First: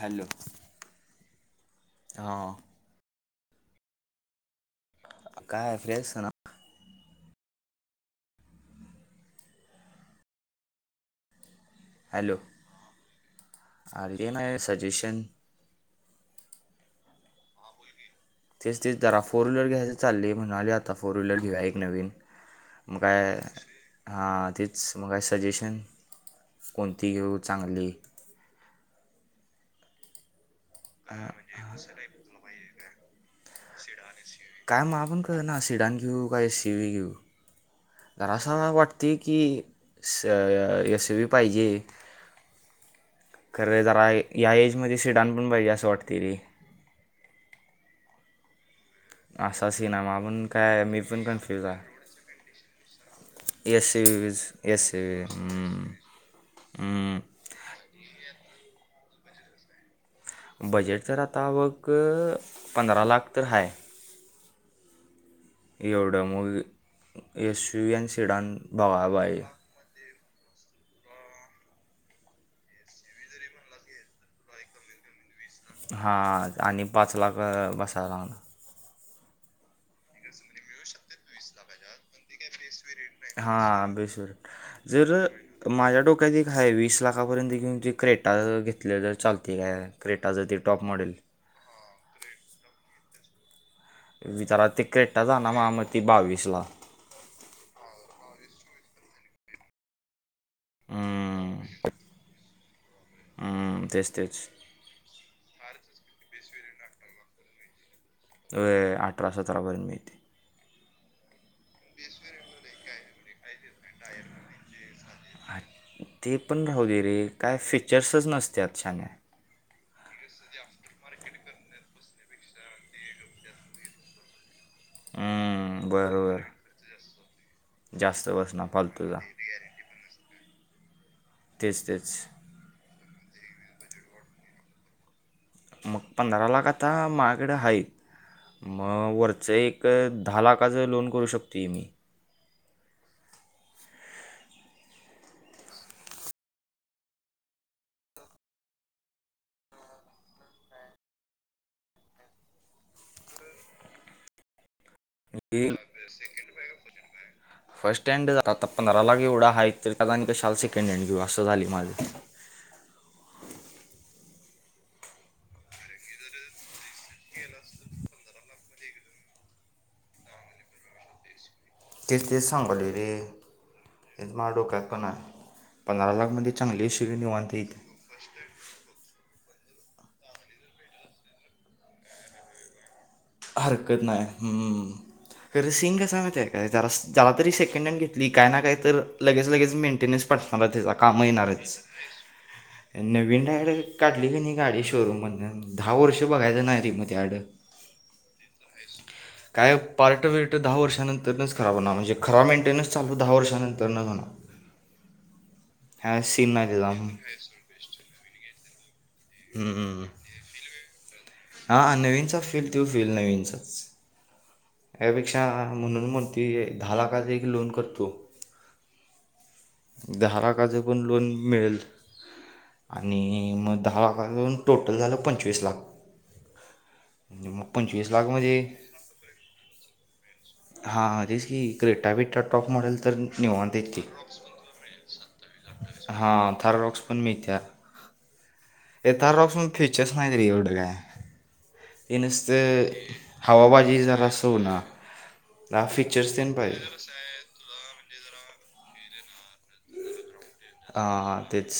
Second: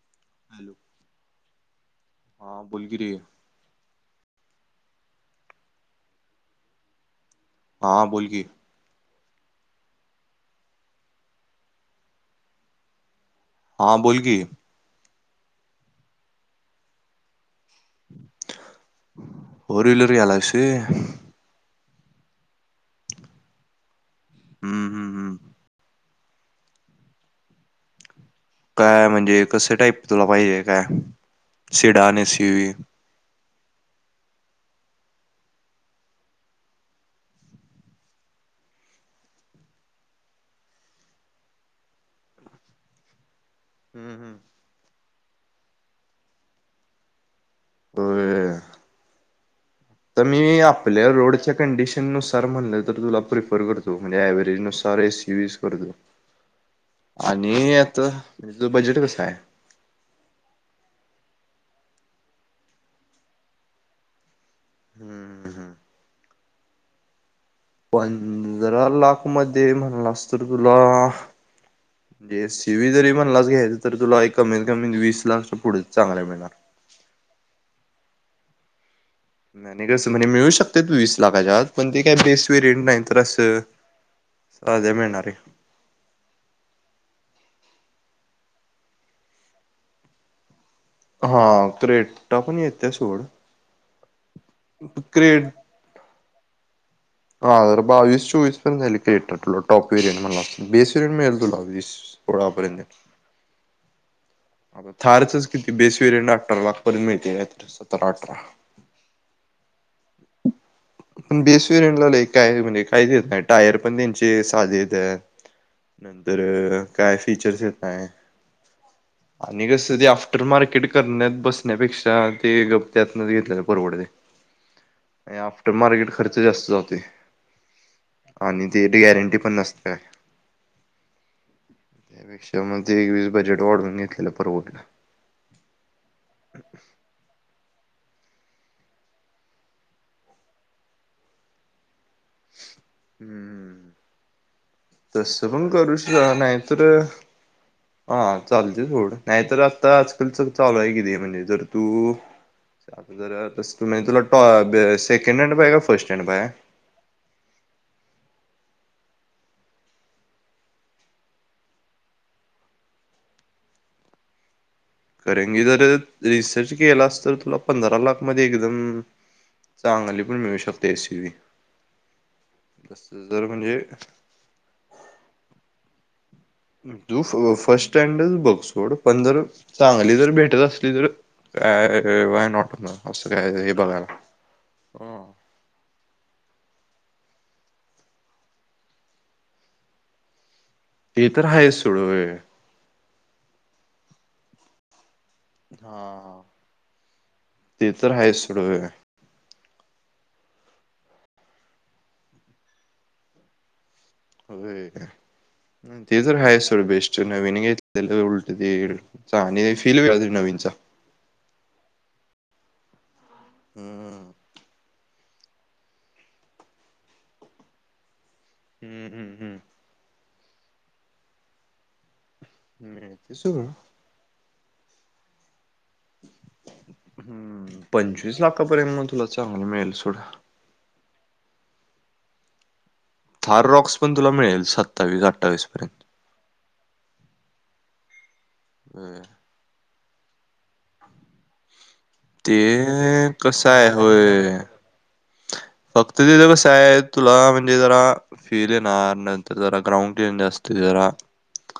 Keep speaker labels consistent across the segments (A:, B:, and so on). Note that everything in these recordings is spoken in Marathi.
A: हॅलो हा
B: बोल की रे
A: काय फ्रेश [unintelligible] ना
B: हा बोलकी
A: हॅलो
B: हा
A: अरे
B: बोल
A: हे
B: की
A: नाय सजेशन तेच तेच जरा [unintelligible] फोर व्हीलर घ्यायच चालय म्हणाले आता फोर व्हीलर घेऊया एक नवीन मग काय हां
B: हम्म
A: तेच
B: हम्म
A: मगकाय
B: हम्म
A: सजेशन कोणती घेऊ चांगली
B: काय म्हणजे कस टाईप तुला पाहिजे काय सिडान येस यू वी
A: काय मग आपण कर ना सिडान घेऊ का एससी [unintelligible] व घेऊ तर असं [unintelligible] वाटतंय की स एस वी पाहिजे खरे जरा
B: हम्म हम्म.
A: या एजमध्ये सिडान पण पाहिजे असं वाटते री
B: होय
A: अस
B: तर मी आपल्या रोडच्या
A: आहे
B: कंडिशन नुसार म्हणल तर तुला प्रिफर
A: एस
B: करतो
A: सी
B: म्हणजे
A: व्हीज
B: व्हरेज
A: एस
B: नुसार
A: सी
B: एसी यज करतो
A: व्ही हम्म.
B: आणि आता म्हणजे त बजेट कस आहे
A: बजेट जर आता बघ पंधरा लाख तर हा
B: हम्म हम्म.
A: मग एस यू एन सिडान
B: पंधरा
A: बघा
B: लाख
A: बाई
B: मध्ये म्हणला असतो तुला म्हे सी वही जरी म्हणलाच घ्यायच तर तुला एक कमीत कमी वीस लाख
A: हा आणि पाच लाख बसायलाह
B: नाहीने कसं म्हणजे मिळू शकते वीस लाखाच्यात पण ते काही बेस्ट वेरेंट नाही तर असं
A: हा बेसर
B: साध्या
A: जर
B: मिळणार आहे
A: माझ्या डोक्यात एक हय वीस लाख आकापर्यंत घेऊन जे क्रेटा घेतले ज तर चालते का क्रेटा जर ते टॉप मॉडेल
B: हा क्रेट्टा पण येते सोड
A: विचार ते क्रेटा जा ना म म त बावीस ला
B: ह बावीस चवीस टॉप वरीय मला बेसर मेळ तुलास पोडप
A: तेस
B: आता थारच किती बेसवेरे अठरा लाखपर्यंत मिहि
A: अ अठरा सतरापर्यंत मिळते
B: पण बेसवी रिन लाला काय म्हणजे काहीच देत नाही टायर पण त्यांची चाली येत
A: ते पण राहू दे रे काय
B: फीचर्स येत नाही
A: फीचर्सच नसते आज छान
B: आणि कस ते आफ्टर मार्केट करण्यात बसण्यापेक्षा ते ग त्यातन घेतलेलं परवडते आणि आफ्टर
A: हम्म
B: मार्केट खर्च
A: बरोबर
B: जास्त जाते
A: जास्त बसना
B: आणि तेथ
A: फालतूचा
B: गॅरंटी पण नसते का
A: तेच तेच
B: त्यापेक्षा मगज एकवीस बजेट वाढून घेतलेलं परवटला
A: मग पंधराला कता माकडे हाई मग वरच एक दहा लाखाचं लोन करू शकतोय मी
B: हम्मम् तस पण करू शक नाहीतर हा चालते थड नाहीतर आता आजकालच चालू आहे किती म्हणजे जर तू आता जर तु तुला सेकंड हँड
A: हे
B: पय का फर्स्ट हँड प
A: स्टँड झा आता पंधरा लाग एवढा आहेा क कशाल सेकंड हँड घेऊ असं झाली माझे [inaudible]
B: करेी जर रिसर्च केला अस तर तुला पंधरा लाख म एकदम चांगली पण मिळू शकते ए सीी
A: ते तेच सांगले रे माला डोक्यात पणा पंधरा लाख म्हध्ये
B: तू फर्स्ट स्टँड बघ सोड पंधर चांगली जर भेटत असली तर वानॉट
A: हरकत नाही हम्म र सिंग असस मा आहे काय जरा जला तरी सेकंड हँड घेतली काय ना काय तर लगेच लगेच मेंटेन्सटला मला त्याच
B: ते तर आहेच
A: कामहीणारच
B: सोड होय
A: नवीन डायड काढली का नाही गाडी शोरूम मध दहा वर्ष
B: हा
A: बघायचं नाही रे मग ते अड
B: सुरू
A: काय पार्टं विरटं दहा वर्षानंतरच खराब हो म्हजे खरा मेंटेन्स चालू दहा वर्षानर
B: हो
A: हा
B: ते तर
A: सीन
B: आहेा
A: नाही
B: सर
A: त्याचा
B: बेस्ट नवीन घ त्या उलटतील आणि
A: हम्म.
B: फिल तरी नवीनचा
A: िक तो फीलल नाही इ स
B: हम्म
A: यापेक्षा म्हणून मग त दहा लाखाचा एक लोन करतो
B: हम्म हम हम
A: दहा लाखाचं पण लोन मिळेल आणि
B: मिळते सोड
A: मग दहा लाखाच टोटल झालं पंचवीस लाख म्हणजे मग
B: हम् पंचवीस
A: लाखमध्ये
B: लाखापर्यंत मग तुला चांगल मिळाल सोड
A: हांच तेच की क्रिटा बीटा टॉप मॉडेलच
B: थार रॉक्स पण तुला मिळेल सत्तावीस अठ्ठावीस पर्यंत
A: हा थररॉक्स पण मिळत्यात ये
B: पर्यंत
A: थाररॉक्स फीचर्स नाहीत रे येवढं काय
B: ते कसय
A: हवाबाजी जरा असं
B: होय
A: होणार दहा
B: फक्त
A: फीचर्स ते
B: तिथे कस
A: पाहिजे
B: आहे तुला म्हणजे जरा फीरेल नणार नंतर ज ग्रउंड जास्त
A: हाा तेच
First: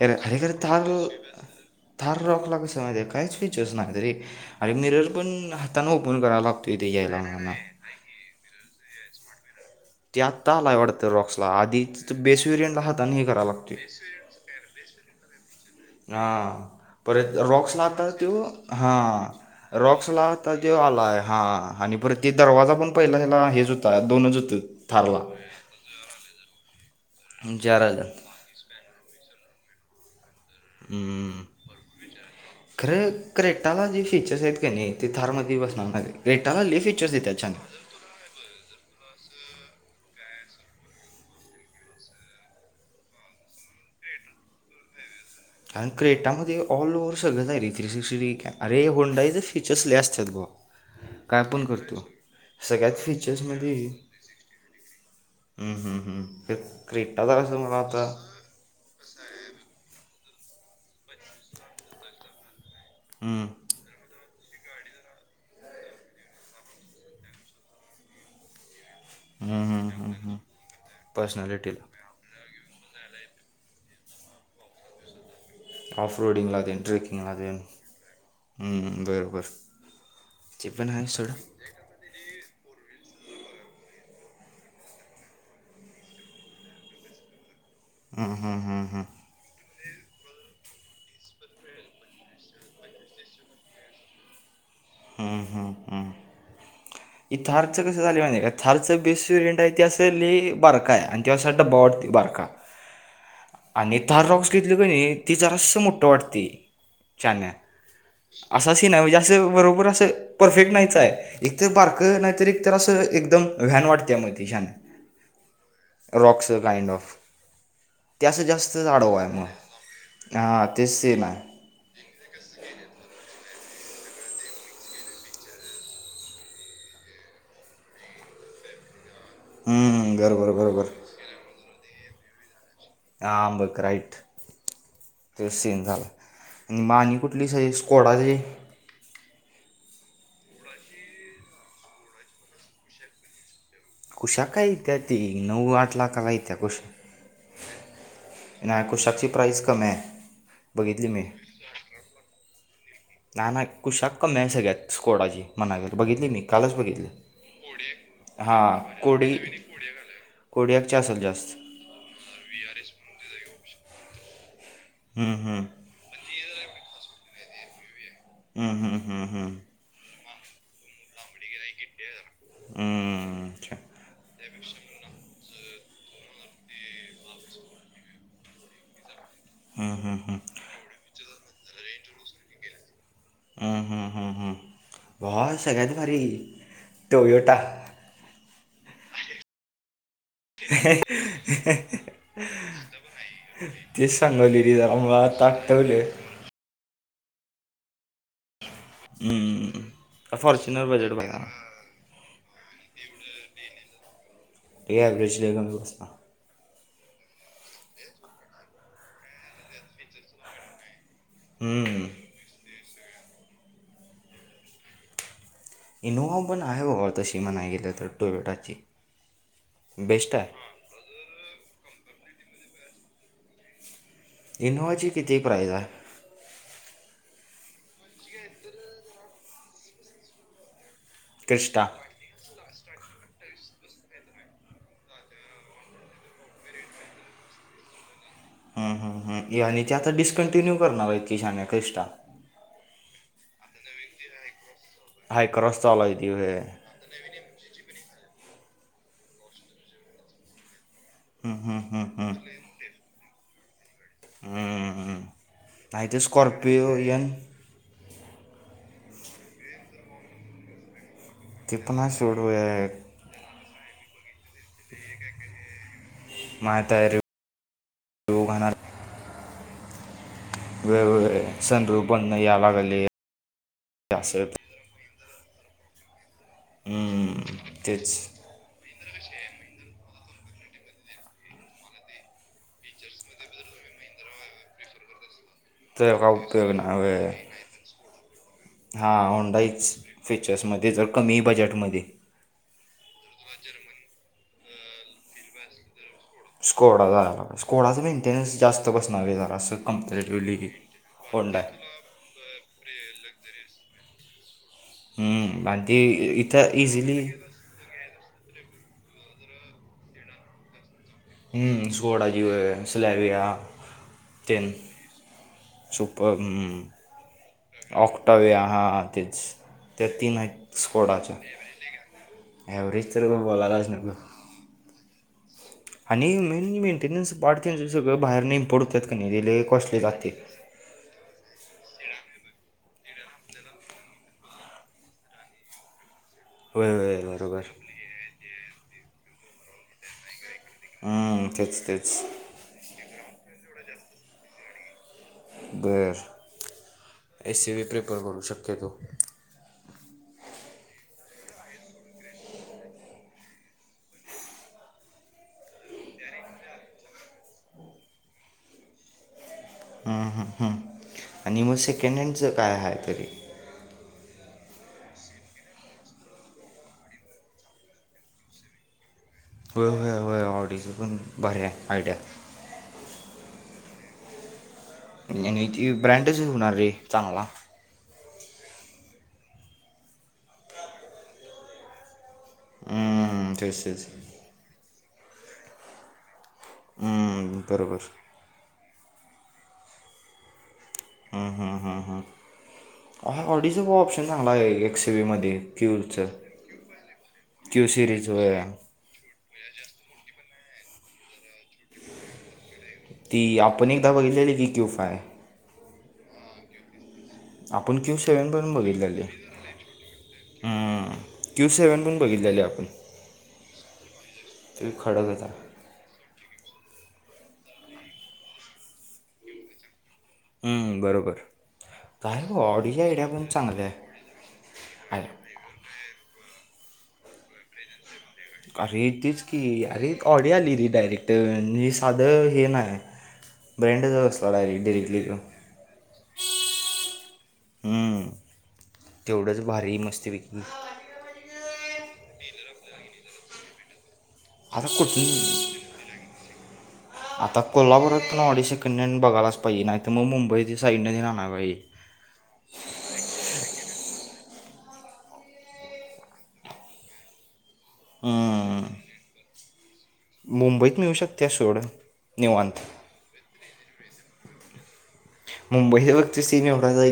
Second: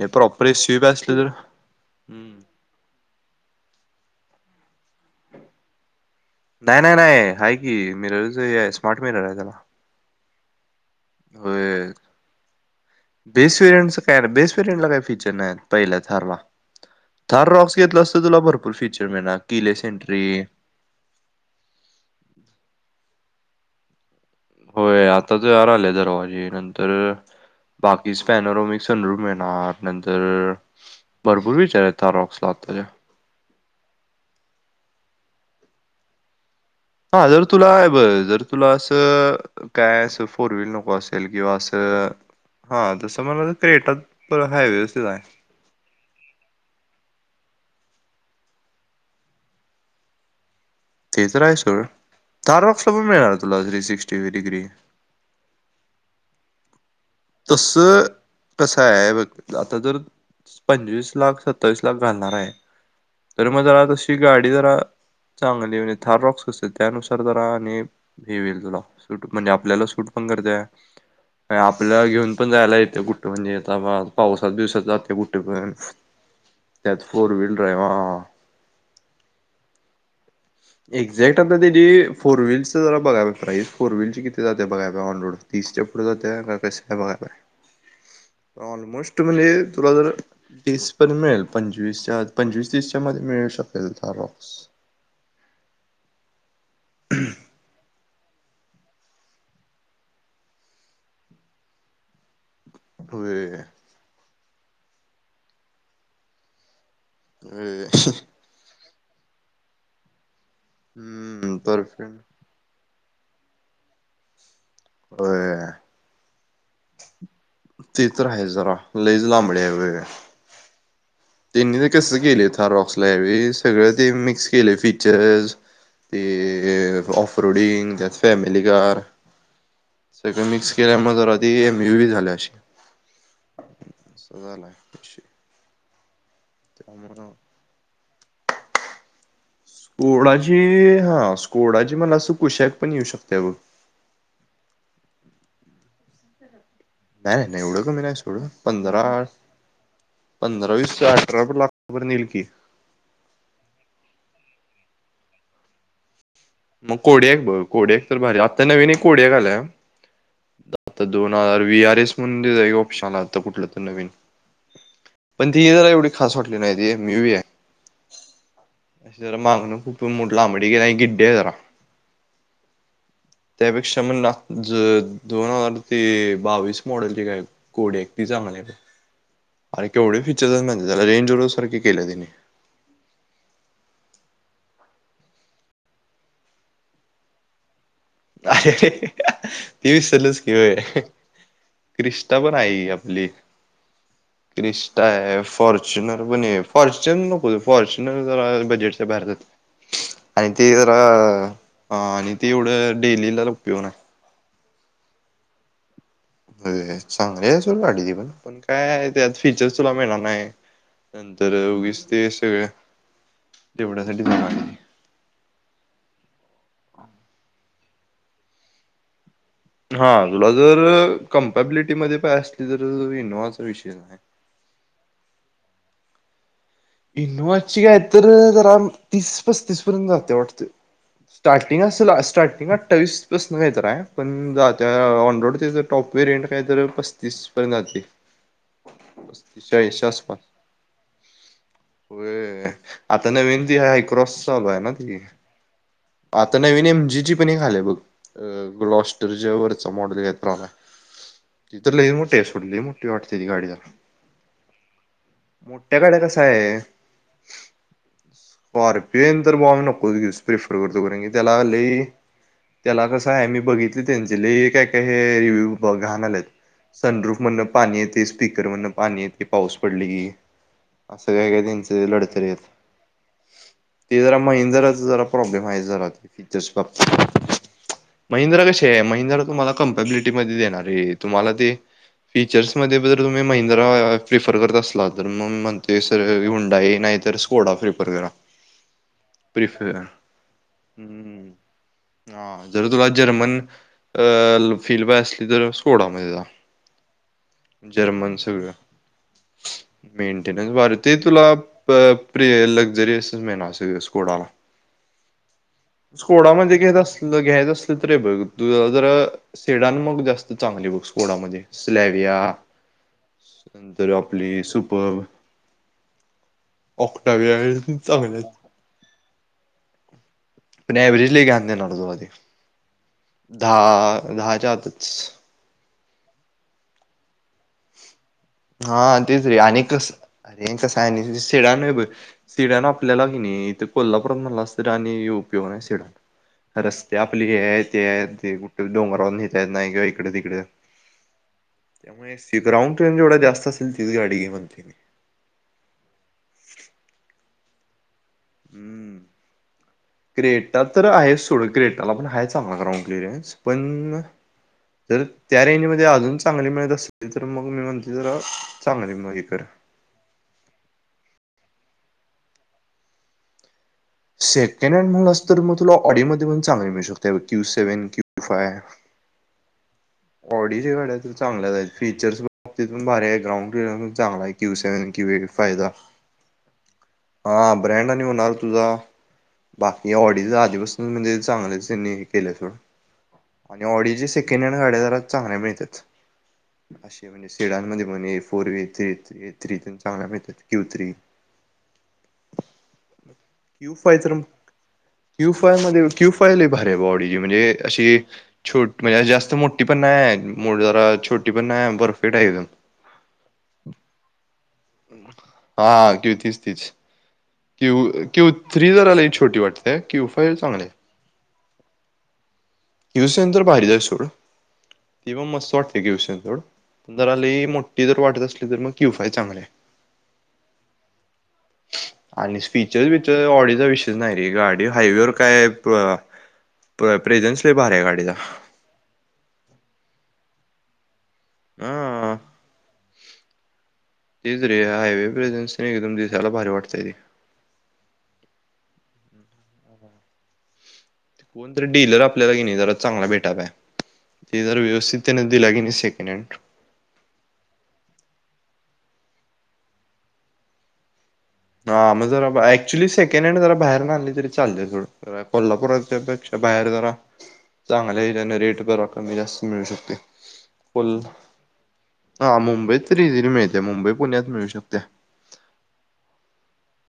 B: हे
A: अरे अर
B: प्रॉपर
A: घरी
B: हे स्वीप
A: थार
B: असली तर
A: थार
B: हम्म.
A: रॉक ला कसय माहितीय लागत्या रे आणि मिरज पण हातानं ओपन करायला लागतोय
B: नाही
A: ते
B: नाही नाही
A: यायला म्हणा
B: आहे की मिररच स्मार्ट मिरर आहे त्याला
A: ते आता आलाय वाढत तर रॉक्स ला आधी
B: होय.
A: बेस वरियंट लां हातानं हे कराय
B: बेस
A: लागतय
B: वेरियंटचं काय नाही, बेस वेरियंटला काय फीचर नाहीत पहिल्या
A: हा
B: थारला.
A: पर
B: थार
A: रॉक्स ला
B: घेतलं
A: आता
B: असतं
A: ते
B: तुला भरपूर
A: हा
B: फीचर मिळणार किलेस
A: रॉक्स ला
B: एंट्री
A: आता ते आलाय हा आणि परत ते दरवाजा पण पहिला हेच होत दोनच होतं
B: होय
A: थारला
B: आता त यार आले दरवाजे नंतर
A: जराज
B: बाकीच पॅनर मिकसू म
A: हम्म
B: भरपूर विचारता रॉक्स लागता
A: टला जे फीचर्स आहेत का नाही ते थार मध्ये बसणार नाही रेट
B: हा जर तुला आहे बर जर तुला असं काय असं फोर व्हील नको असेल किंवा असं हा तसं मला क्रेट हाय व्यवस्थित हाय
A: कारण क्रेटामध्ये ऑल ओ्ह सगळंच आहे रे थ्री सिक्स्टी अरे होंडाईचे फीचर्स लले असतात गो
B: ते तर
A: काय
B: आहे
A: पण
B: सोड
A: करतो
B: थार
A: सगळ्यात
B: रॉक्सला पण मिळणार तुला
A: फीचर्समध्ये
B: थ्री सिक्स्टी डिग्री
A: हम्म हम् हम्म हे
B: तस कस आहे बघ आता जर पंचवीस लाख सत्तावीस लाख घालणार आहे
A: हम्म
B: तर मग जरा तशी गाडी जरा चांगली म्हज थार रॉक्स असते त्यानुसार जरा आणि हेि येईल तुला म्हणजे
A: हम्म हम्म
B: आपल्याला
A: हम्म.
B: सूट पण करत्या
A: पर्सनॅलिटीला
B: पण जायला येते गुठ म्हणजे आता पावसाात दिवसात जाते गु
A: ऑफ रोडिंगला देन
B: त्यात फोर
A: ट्रेकिंगला देन
B: व्हीलर आहे भावा
A: हम्म, बरोबर ते पण आहे सोड
B: एक्झॅक्ट आता त्याची फोर व्हीलच जरा बघायला प्राइस फोर व्हीलची बघाय ऑ रोड तीसच्या पुढ जात्या का क आहे बघा
A: [inaudible] हम्म, हम्म, हम्म,
B: ऑलमोस्ट म्हणजे तुला जरीस पण मिळेल पंचवीसच्या पंचवीस तीसच्या मध्ये मिळू शकेल रॉक्स
A: हं हं हं इथारथक थारची बेस रेंट आहे त असं लय बारक हाय आणि ते अस डबा वाटतोय
B: होय
A: आणि थार रॉक्स घेतली का नाही ती जरास मोठ वाटतय
B: हम्
A: जास्त अस बरोबर अस परफेक्ट नाहीच हाय
B: हम्म
A: येक तर बारक
B: परफेक्ट.
A: नाहीतर एक तर अस त एकदम व्हॅन वाटत्या मग त व्हॅन
B: होय..
A: बॉक्स काइंड ऑफ ते
B: तर
A: अस
B: आहे जरा
A: जास्त आडव
B: लईच
A: आहे मग
B: लांबडी होय.
A: तेच सीन आहे
B: त्यांनी ते कसं केलं यावेळी रॉक्सलाईब सगळं ते मिक्स केले फीचर्स ते ऑफ रोडिंग त्यात फॅमिली कार
A: हम्म बरोबर
B: सगळं मिक्स
A: बरोबर
B: केल्यामुळे जरा आधी एमयू बी झाल्या अशी
A: हाम बघ राईट
B: असं झालाय विषय
A: ते सीन झाला आणि मग आणि
B: त्यामुळं
A: कुठली स स्कोडा ची
B: स्कोडाची हा स्कोडाची म्हणालास तर कुशाक पण येऊ शकते बघ.
A: कुशाक काय येत्या ती नऊ आठ लाखाला येत्या कुशाक
B: नाही नाही नाही एवडं कमी नाही सोड
A: नाही
B: पंधरा
A: कुशाकची प्राईस कमी आहे
B: पंधरा वीस
A: बघितली
B: अठरा बर लाखपर्यंत येईल की
A: नाय नाय कुशाक कमी आहे. सगळ्यात स्कोडाची मनाय गेल बघितलय मी. कालच
B: मग
A: बघितली
B: कोड्याक बघ कोड्याक तर भारी आत्ता
A: हां
B: नवीन कोड्याक
A: कोडी
B: आलाय
A: कोडियाकची
B: आता
A: असेल
B: दोन
A: जास्त
B: हजार वी आर एस म्हण ऑप्शन आला आता कुठलं नवीन
A: हम्म
B: पण
A: हम्म
B: ती जरा एवढी खास वाटली नाही ती म म वी यू आहे
A: हम्म
B: अ
A: हम्म हम्म
B: जरा
A: हम्म
B: मागण खूप मोठ लांबडी गे नाही गिड्डे आहे जरा
A: हम्म अच्छा.
B: त्यापेक्षा म्हणला दोन हजार ते बावीस मॉडेलचे काय कोडी चांगली आहे. अ के एवढे
A: हम्म हम्म
B: फीचर म्ह त्याला रेंजवर सारखे केलं तिने
A: हम्म हम्म हम्म हम्म भावा सगळ्यात भारी टोयोटा
B: अ अरे ते विसरलच की क्रिस्टा पण आहे ई आपली
A: तेच सांगवलेली जरा
B: क्रिस्टा
A: मला
B: आहे
A: आता आठवलं
B: फॉर्च्युनर पने फॉर्चु चो फॉर्च्युनर जरा. बजेट च्या बाहेर
A: हम्म
B: जातय आणि ते
A: फॉर्च्युनर
B: जरा
A: बजेट बघा
B: आणि ते एवढ- घेऊन आता उपयोग नाहीं
A: ये अव्हेरेज लय
B: अ चांगलीय सोड गाडी ती पण काय त्यात फीचर तुला मिळणार नाही. नंतर उगीच
A: हम्म
B: ते सगळ जेवणासाठी
A: इनोवा पण आहे बा तशी म्हणा गेलं तर टोवेटाची
B: हा तुला जर कम्पॅबिलिटी मध्ये पाय असली तर इनोव्हाचा विषय आहे
A: इनोवाची कती प्रायस आहे
B: इनु वाज्ची काय तर जरा तीस पस्तीस पर्यंत जाते वाटते. स्टार्टिंग
A: क्रिस्टा
B: स्टार्टिंग अठ्ठावीसपसन काहीत आहे पण ज त्या ऑन ररोडचे ज टॉप वेरियंट काय तर पस्तीस पर्यंत जात
A: हम हम् आणि ते आता डिस्कंटिन्यू करणारची शान
B: हो आता नवीनती हाय क्रॉस चालू आहे ना ती.
A: हायकस चालला हो
B: आता नवीन एमजीची पण खाले बघ ग्लॉस्टरच्या वरचा मॉडेल घेत राहला
A: हम्म,
B: ति
A: हम्म,
B: तर ल
A: हम्म,
B: मोठे
A: हम्म.
B: आहे सोडले मोठी वाटते ती गाडी जरा.
A: हम्म.
B: मोठ्या
A: नाही
B: गड्या
A: ते
B: कसा आहे
A: स्कॉर्पिओ यन
B: बार पेन तर भा आम्ही नको प्रिफर करतो करे की त्याला
A: ते
B: ल
A: पण आहे सोड होय.
B: त्याला कस आहे मी बघितले त्यांचे ल काय काय हे रिव्ह्यू ब घाण आलायत
A: माहीत आहे
B: सनप्रुफ मणन पाणी येते
A: रिव्ह्यू
B: स्पीकर
A: घेणार
B: म्हणन पाणी येते पाऊस पडले की असं काही
A: वेळ
B: काही त्यांच
A: सनरूप बंद
B: लढतरी आहेत
A: या लागले
B: ते जरा
A: असं
B: महिंद्राचं जरा
A: हम्म, तेच
B: [inaudible] ज तुम्हाला कमपॅबिलिटी मध्ये देणार आहे तुम्हाला ते फीचर्स मध्ये जर तुम्ही महिंद्रा प्रिफर करत असला तर मग म्हगते
A: तर
B: सर
A: का उपयोग
B: हुंडाई नाही
A: होय.
B: तर स्कोडा प्रिफर करा
A: हा होंडाईच फ
B: हम् हा जर तुला जर मन फीलय बाय असली तर सोडून
A: स्कोडा जायला स्कोडाच
B: जर्मन
A: मेंटेननस
B: सगळं
A: जास्त बसणार जरा असं कंपरेटिवली.
B: मेंटेनन्स भारी ते तुला प्रि लक्झरियस मेना असस स्कोडा
A: हम्म, आणि ती इथं
B: सोडामध्ये घेत
A: इझिली
B: असल घ्यायच असलं तरी बघ शेडान मग जास्त चांगली बघ स्कोडा मध्ये सलविया
A: स्कोडाची स्लॅविया
B: नंतर आपली
A: तेन
B: सुपर
A: सुपर
B: ऑक्टाविया चांगले
A: ऑक्टावे
B: आहेत
A: ह तेच त्या तीन
B: पण ॲव्हरेज
A: स्कोडाचं
B: लय घाण देणार तुला ते
A: एवर्हेज तर बोलायलाच नको
B: दहा दहाच्या आतच
A: आणि मेन मेंटेन्स [unintelligible]
B: हा तेच रे आणि कस आणि कस आहे? शिडन सिड्यान आपल्यालाी नाही इथं कोल्हापुरात म्हणला असत आणि [unintelligible] सिडण
A: होय
B: रस्ते
A: होय
B: आपले हे
A: बरोबर
B: आहेत ते ते कुठे डोंगरावरून नेता येत नाही किंवा इकडे तिकडे
A: हम्म, तेच तेच
B: त्यामुळे राऊंड ट्रेन जेवढा जास्त असेल तीच गाडी घे म्हणतोय
A: बर एसयुव्ही
B: हम् क्रेटा तर आहेच थोडं क्रेटला पण हाय चांगला ग्राउंड क्लिअरन्स पण... जर त्या रेंजमध्ये अजून चांगली मिळत असली तर मग मी म्हणतोय जरा चांगली हे कर.
A: हम् ह हम् आणि मग सेकंड हँडच काय आहे तरी
B: सेकंड हँड म्हण तर मग तुला ऑडिओमध्ये पण चांगली मिळू शकते क्यू सेव्हन क्यू फाय
A: होय होय होय
B: ऑडी
A: ऑडीचं पण
B: कडाय
A: भारी
B: चांगल्या
A: आहे आयडिया
B: फीचर्स बाबतीत भार ग्राउंड क्य सवन क्यू
A: आणि
B: फायदा
A: ती ब्रँडच होणार रे चांगला
B: हा ब्रँड हो तुझा बाकी ऑडी आधीपासून म्हणजे चांगलेच केल्या
A: हम्म, तेच
B: सोड
A: तेच
B: ऑडी सेकंड गाड्या जरा चांगल्या मिळत्यात असे म्हणजे
A: हम्म, बरोबर
B: सेडनमध्ये ए फोर ए थ्री ए थ्रीून चांगला मिळतात क्यू थ्री
A: हंम हंम ऑडीचा पण ऑप्शन चांगला आहे. एक्स व्हीमध्ये
B: क्यूफाय मध्ये
A: क्यूचं
B: क्यूफाय लयभारी आहे बॉडी म्हणजे
A: क्यू
B: अशी
A: सिरीज होय
B: छोटी ट म्हणजे जास्त मोठी पण नाही म जरा छो
A: ती आपण एकदा बघितलेली की क्यूफाय
B: हा तीच तीच
A: आपण क्यू सेव्हन पण
B: ती जरा
A: बघितलेली
B: लय छोटी वाटतेय की क्यूफाय चांगली आहे
A: क्यू सेव्हनण बघितलेल्याले आपण
B: क्युसेन तर भारीच आहे सोड
A: ते खडक
B: ती
A: होता
B: पण मस्त वाटते क्युसेन सोड पणजराली मोठी जर वाटत असली तर मग क्यू फाय चांगले आहे.
A: हम्म बरोबर काय
B: आणि
A: गो ऑडी
B: स्पीचर
A: आयडिया पण
B: बिचर ऑडीचा
A: चांगल्या आहे
B: विषयच नाही रे गाडी
A: अरे
B: हायवेवर काय प्रेझेन्स लई भारी आहे गाडीचा.
A: अरे तीच की. अरे! ऑडी आली रे डायरेक्ट. साधं हे नाही. ब्रँडच
B: त
A: असला
B: तेच रे
A: डायरेक्ट डिरेक्टली
B: हायवे
A: तो
B: प्रझेन्स एकदम दिसायला भारी वाटत ते.
A: हम्म तेवढंच भारी मस्ती विकली.
B: कोण तर डीलर आपल्याला किनाई जरा चांगला भेटाय पाहिजे.
A: आता कुठे?
B: हँड
A: आता कोल्हापूरात प अडीचशे- बघालाच पाहिजे नाही तर मग मुंबई साईड नणार.
B: हा मग जरा अक्च्युली सेकंड हँड जरा बाहेर- ली तरी चालतय थोड. कोल्हापुराच्या पेक्षा बाहेर जरा- चांगल्या आहे. त्याने रेट
A: हम्म,
B: जरा कमी जास्त मिळू शकते
A: मुंबईत मिळू
B: फुल-
A: शकते सोड
B: हा
A: निवांत
B: मुंबईत तर इझीली मिळते मुंबई पुण्यात मिळू शकते-
A: ति [unintelligible]